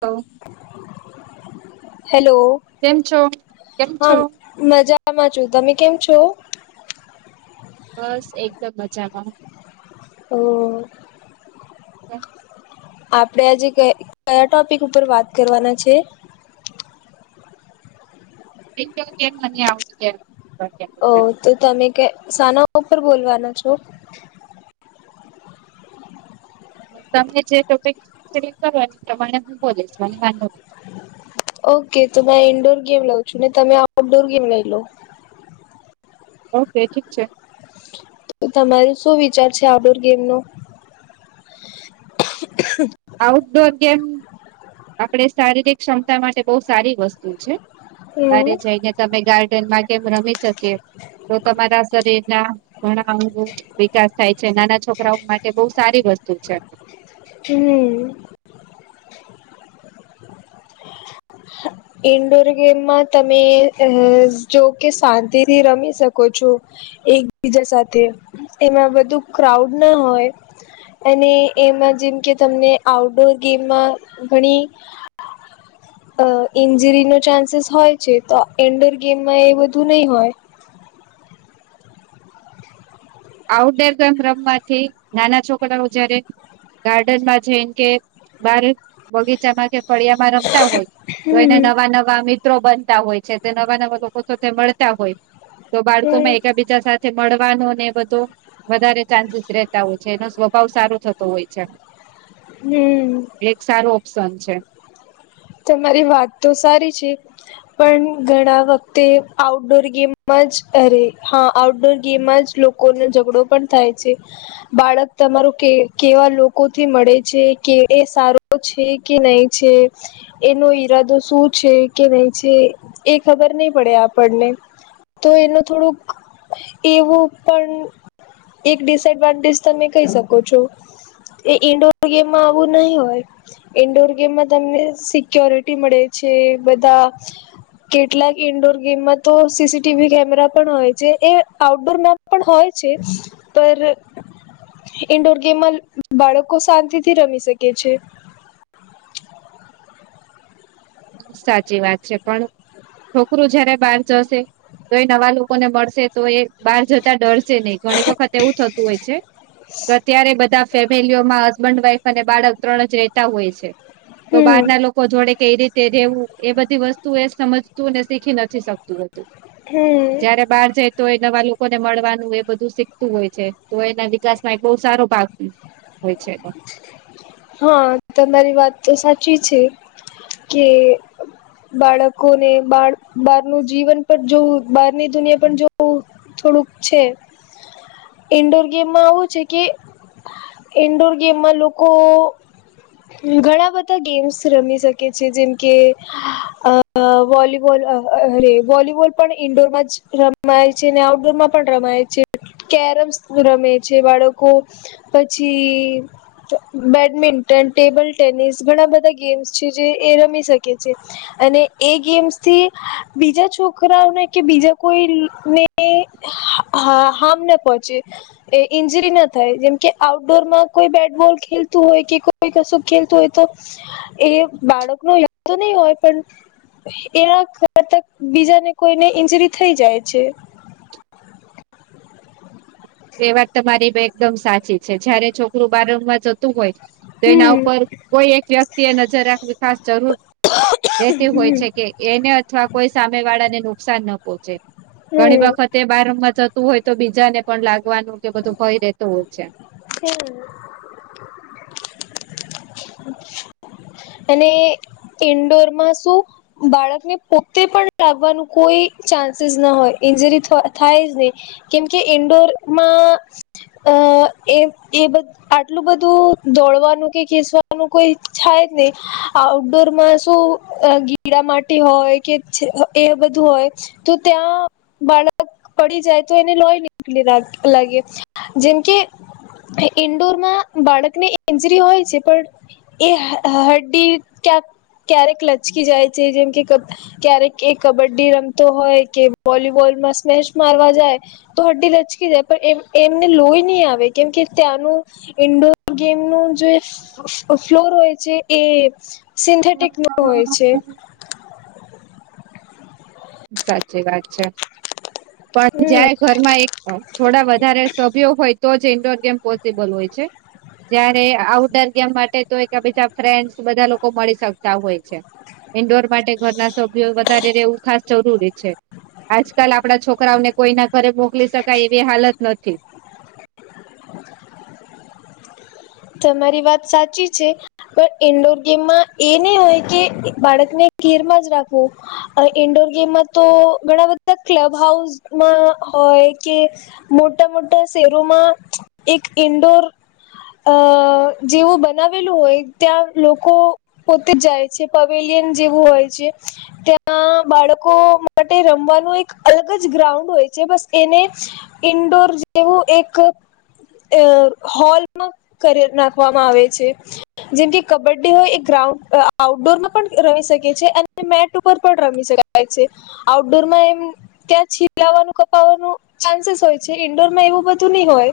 Hello. Hello. કેમ છો, કેમ હા છો? મજામાં છું. તમે કેમ છો? બસ એકદમ મજામાં. ઓ! [unintelligible] આપડે આજે ક કયા ટોપિક ઉપર વાત કરવાના છે. એક તો કેમ મને આવજ કેમ? ઓ તો તમે કે સાના ઉપર બોલવાના છો? તમે જે ટોપિક સિલેક કરો એ પ્રમાણે હું બોલીશ, મને વાંધો નથી. ઓકે તો મે ઇન્ડોર ગેમ લઉં છું ને તમે આઉટડોર ગેમ લઈ લો. ઓકે ઠીક છે. તો તમારો શું વિચાર છે આઉટડોર ગેમનું? હ [unintelligible] આઉટડોર ગમે આપણે શારીરિક ક્ષમતા માટે બહુ સારી વસ્તુ છે. હમ બારે જાઈને તમે ગાર્ડનમાં કે એમ રમી શકે તો તમારા શરીર ના ઘણા વિકાસ થાય છે નાના છોકરાઓ માટે બહુ સારી વસ્તુ છે હમ ઇન્ડોર ગેમમાં તમે જો કે શાંતિથી રમી શકો છો એકબીજા સાથે એમાં બધું ક્રાઉડ ના હોય અને એમાં જેમ કે તમને આઉટડોર ગેમમાં ઘણી અ ઇન્જરીનો ચાન્સીસ હોય છે તો એન્ડોર ગેમમાં એ બધું નહીં હોય આઉટડોર ગેમ રમવાથી નાના છોકરાઓ જયારે ગાર્ડન માં છેમ કે બારક બગીચામાં કે ફળિયામાં રમતા હોય તો એને હમ નવા નવા અિત બનતા હોય છે તે નવા નવા લોકો મળતા હોય તો બાળકો માં હમ એકબીજા સાથે મળવાનો ને બધો વધારે ચાન્સીસ રતા હોય છે એવ ભાવ સારું થતો હોય છે હમ એક સારું ઓપ્શન છે તમારી વાત તો સારી છે પણ ઘણા વખતે આઉટડોર ગેમમાં જ અરે હા આઉટડોર ગેમ જ લોકો લોકોને ઝઘડો પણ થાય છે બાળક તમારું કે કેવા લોકો થી મળે છે કે એ સારું છે કે નહી છે એનો ઈરાદો શું છે કે નહી છે એ ખબર નહી પડે આપણને તો એનું થોડુંક એવું પણ એક ડિસએડવાન્ટેજ તમે કહી શકો છો એ ઈન્ડોર ગેમમાં આવું નહીિ હોય ઈન્ડોર ગેમમાં તમને સિક્યોરિટી મળે છે બધા કેટલાક ઇન્ડોર ગેમમાં તો સીસીટીવી કેમેરા પણ હોય છે એ આઉટડોર મેપ પણ હોય છે પર ઇન્ડોર ગેમમાં બાળકો શાંતિથી રમી શકે છે સાચી વાત છે પણ છોકરું જયારે બહાર જશે તો એ નવા લોકોને મળશે તો એ બહાર જતા ડર છે નહી ઘણી વખત એવું થતું હોય છે અત્યારે બધા ફેમિલીઓમાં હસબન્ડ વાઈફ અને બાળક ત્રણ જ રહેતા હોય છે તો હમ બહારના લોકો લોકો જોડે કઈ રીતે રેવું એ બધી વસ્તુ એ સમજતું ને શીખી નથી શકતું હમ જયારે બહાર જઈ તો એ નવા લોકોને મળવાનું એ બધું શીખતું હોય છે તો એના વિકાસમાં એક બહુ સારો ભાગ છે હોય છે એ હા તમારી વાત સાચી છે કે બાળકોને બ બહારનું જીવન પણ જો બહારની દુનિયા પણ જો થોડુંક છે ઇન્ડોર ગેમમાં આવું છે કે ઇન્ડોર ગેમ લોકો ઘણા બધા ગેમ્સ રમી શકે છે જેમ કે અ વોલીબોલ અરે વોલીબોલ પણ ઈન્ડોરમાં જ રમાય છે ને આઉટડોરમાં પણ રમાય છે કેરમ રમે છે બાળકો પછી બેડમિન્ટન ટેબલ ટેનિસ ઘણા બધા ગેમ્સ છે જે એ રમી શકે છે અને એ ગેમ્સથી બીજા છોકરાઓને કે બીજા કોઈને હાર્મ ના પહોંચે એ ઈન્જરી ના થાય જેમકે આઉટડોરમાં કોઈ બેટબોલ ખેલતું હોય કે કોઈ કશું ખેલતું હોય તો એ બાળક ન તો નહી હોય પણ એના કરત બીજાને કોઈને ઇન્જરી થઈ જાય છે તે વાત તમારી એકદમ સાચી છે જયારે છોકરું બાર રમવા જતું હોય તો એના હમ ઉપર કોઈ એક વ્યક્તિ એ નજર રાખવી ખાસ જરૂર રહેેતી હોય હમ છે કે એને અથવા કોઈ સામે વાળાને નુકસાન ન પહોંચે ઘણી વખતે બાર રમમાં જતું હોય તો બીજાને પણ વાગવાનું કે બધું ભય રેતું હોય છે હ અને ઇન્ડોર માં શું બાળકને પોતે પણ લાવવાનું કોઈ ચાન્સીસ ના હોય ઈન્જરી થાય જ ની કેમકે ઇન્ડોરમાં અ એ એ બધ આટલું બધું દોડવાનું કે ખેસવાનું કોઈ થાય જ નહી આઉટડોરમાં શું અ ગીડા માટી હોય કે એ બધું હોય તો ત્યાં બાળક પડી જાય તો એને લોય નીકળી લગે જેમ કે ઈન્ડોરમાં બાળક ને ઇન્જરી હોય છે પણ એ હડ્ડી ક્યાં ક્યારેક લચકી જાય છે જેમ કે ક ક્યારેક એ કબડ્ડી રમતો હોય કે વોલીબોલમાં સ્મેશ મારવા જાય તો હડી લચકી જાય પણ એમ એમને લોહી નહી આવે કેમ કે ત્યાંનું ઇન્ડોર ગેમ નું જો ફ્લોર હોય છે એ સિન્થેટિક નો હોય છે સાચી વાત છે પણ હમ જાય ઘરમાં એક થોડા વધારે સભ્યો હોય તો જ ઇન્ડોર ગેમ પોસિબલ હોય છે જયારે આઉટડોર ગેમ માટે તો એક બીજા ફ્રેન્ડસ બધા લોકો મળી શકતા હોય છે ઈન્ડોર માટે ઘરના સભ્યો વધારે રેવું ખાસ જરી છે આજકાલ આપણા છોકરાઓને કોઈના ઘરે મોકલી શકાય એવી હાલત નથી તમારી વાત સાચી છે પણ ઈન્ડોર ગેમમાં એ ની હોય કે બાળકને ઘેરમાં જ રાખવું ઇન્ડોર ગેમમાં તો ઘણા બધા ક્લબ હાઉસમાં હોય કે મોટા મોટા શહેરોમાં એક ઇન્ડોર અ જેવું બનાવેલું હોય ત્યાં લોકો પોતે જ જાય છે પવેલિયન જેવું હોય છે ત્યાં બાળકો માટે રમવાનું એક અલગ જ ગ્રાઉન્ડ હોય છે બસ એને ઇન્ડોર જેવું એક અ હોલમાં કરી નાખવામાં આવે છે જેમકે કબડ્ડી હોય એ ગ્રાઉન્ડ આઉટડોરમાં પણ રમી શકે છે અને મેટ ઉપર પણ રમી શકે છે થાઈ છે આઉટડોરમાં એમ ત્યાં છીપલાવાનું કપાવાનું ચાન્સીસ હોય છે ઈન્ડોર માં એવું બધું નહી હોય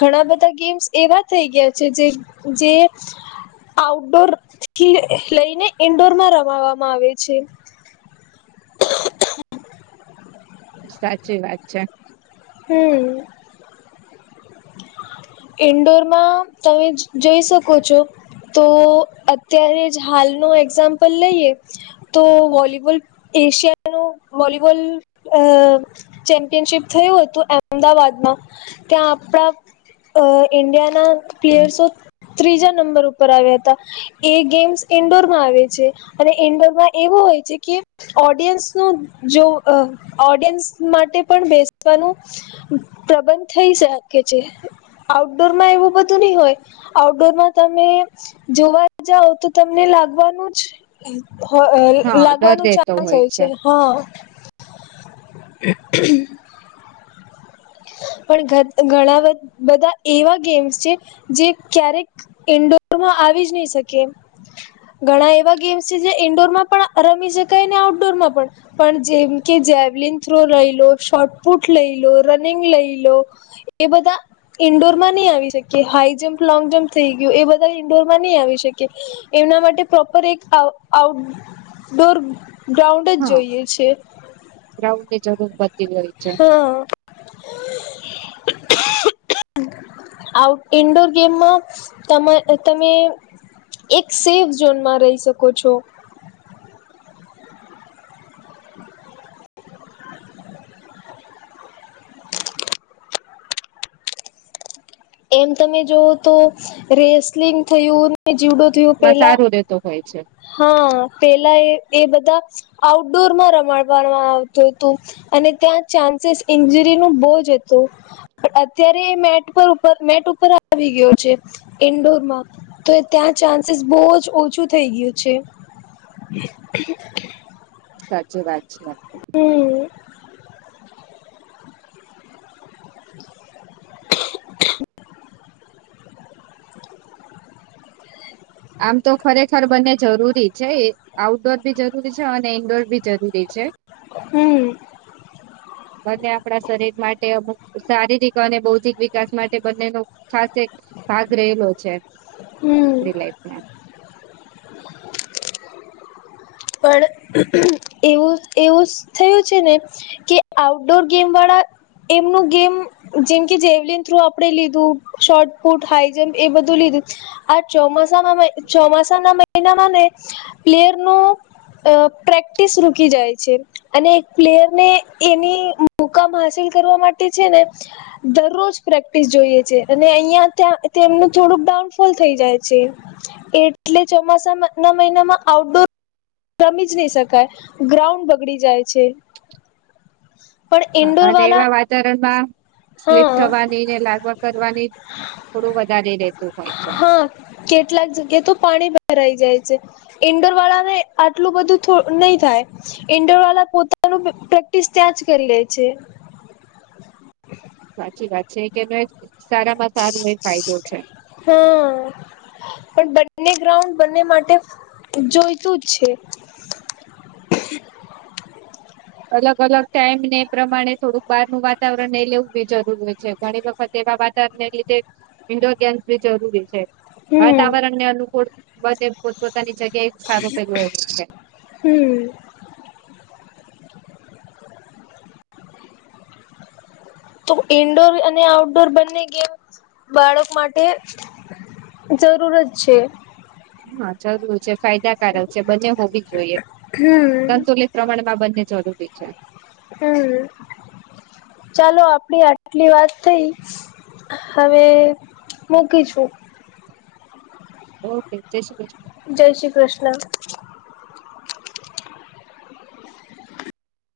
ઘણા બધા ગેમ્સ એવા થઈ ગયા છે જે આઉટડોર થી લઈને ઈન્ડોર માં રમાવામાં આવે છે [inaudible] સાચી વાત છે હમ ઇન્ડોરમાં તમે જઈ શકો છો તો અત્યારે જ હાલનો એક્ઝામ્પલ લઈએ તો વોલીબોલ એશિયા ન વોલીબોલ અ ચેમ્પિયનશીપ થયું હતું અમદાવાદમાં ત્યાં આપણા ઇન્ડિયાના પ્લેયર્સો ત્રીજા નંબર ઉપર આવ્યા હતા એ ગેમ્સ ઈન્ડોર માં આવે છે અને ઈન્ડોર માં એવો હોય છે કે ઓડિયન્સ નું જો ઓડિયન્સ માટે પણ બેસવાનું પ્રબંધ થઇ શકે છે આઉટડોર માં એવું બધું નહી હોય આઉટડોરમાં તમે જોવા જાવ તો તમને લાગવાનું જ હો અ હા ડર લાગવાનું રહેતો ચાન્સ હોય છે. હ પણ ઘણા બધા એવા ગેમ્સ છે જે ક્યારેક ઈન્ડોર માં આવી જ નહી શકે ઘણા એવા ગેમ્સ છે જે ઈન્ડોરમાં પણ રમી શકાય ને આઉટડોરમાં પણ પણ જેમ કે જેવલન થ્રો લઈ લો, શોર્ટપુટ લઈ લો, રનિંગ લઈ લો એ બધા ઈન્ડોરમાં ની આવી શકે, હાઈ જમ્પ લોંગ, જમ્પ થઈ ગયું એ બધા ઈન્ડોરમાં ની આવી શકે. એમના માટે પ્રોપર એક આઉ-આઉટડોર ગ્રાઉન્ડ જ જોઈએ છે. ગ્રાઉન્ડની જરૂર બ હન. આઉટ ઇન્ડોર ગેમમાં તમા તમે એક સેફ ઝોનમાં રઈ શકો છો. એમ તમે જોવો તો રેસલિંગ થયું, ને જીવડો થયું એમાં પેલા, સારું રહેતો હોય છે હન પેલા એ એ બધા આઉટડોરમાં રમાડવાનું આવતું તું. અને ત્યાં ચાન્સીસ ઇન્જરીનું બઉ જ હતું, પણ અત્યારે એ મેટ પર પ મેટ ઉપર આવી ગયો છે, ઇન્ડોરમાં તે ત્યાં ચાન્સીસ બઉ જ ઓછું થઈ ગયું છે. સાચું વાત છે આ. હમ્મ. [inaudible] આમ તો ખરેખર બંને જરૂરી છે આઉટડોર બી જરૂરી છે અને ઇન્ડોર બી જરૂરી છે. હમ્મ. બંને આપડા શરીર માટે અમુક શારીરિક અને બૌદ્ધિક વિકાસ માટે બંનેનો ફાસ્ટ એક ભાગ રહેલો છે. હમ આપડી લાઈફમાં. પણ એવું એવું સ થયું છે ને કે આઉટડોર ગેમવાળા એમનું ગેમ જેમ કે જેવલીન થ્રો આપડે લીધું, શોર્ટપુટ, હાઈ જમ્પ એ બધું લીધું આ ચોમાસામાં મઈ ચોમાસાના મહિનામાં ને પ્લેયરનું અ પ્રેક્ટિસ રૂકી જાય છે. અને એક પ્લેયરને એની મુકામ હાસિલ કરવા માટે છે ને દરરોજ પ્રેક્ટિસ જોઈએ છે. અને અહિયાં ત્યાં તેમનું થોડુંક ડાઉનફોલ થઈ જાય છે. એટલે ચોમાસામાં ના મહિનામાં આઉટડોર રમી જ નઈ શકાય, ગ્રાઉન્ડ બગડી જાય છે. પણ હા, ઇન્ડોર અન એવા વાલા વાતાવરણમાં સ્લીપ હા થવાનીને લાગવા કરવાની થોડું વધારે રેતું હોય છે. હા કેટલાક જગ્યાએ તો પાણી ભરાઈ જાય છે. ઈન્ડોર વાળાને આટલું બધું થો નઈ થાય. ઇન્ડોરવાલા પોતાનું પ-પેક્ટિસ ત્યાં જ કર લે છે. [inaudible] સાચી વાત છે. એક એનો એક સારામાં સારો એ ફાયદો છે. હન. પણ બંને ગ્રાઉન્ડ બંને માટે જોઈતું જ છે. અલગ-અલગ ટાઈમને એ પ્રમાણે થોડુંક બહારનું વાતાવરણ લઈ લેવું બી જરૂર હોય છે. ઘણી વખત એવા વાતાવરણને લીધે ઈન્ડોર ગેમ્સ બી જરૂરી છે. હમ વાતાવરણને અનુકૂળ બધે પોત-પોતાની જગ્યાએ સારું પેલું એવું હોય છે. હમ તો ઇન્ડોર અને આઉટડોર બંને ગેમ બાળક માટે જરૂર જ છે. હા, જરૂર છે, ફાયદાકારક છે, બંને હોવી જોઈએ. હમ સંતુલિત પ્રમાણમાં બંને જરૂરી છે. હમ, ચલો આપડી આટલી વાત થઈ હવે મૂકીશું. ઓકે જય શ્રી કૃષ્ણ જય શ્રી કૃષ્ણ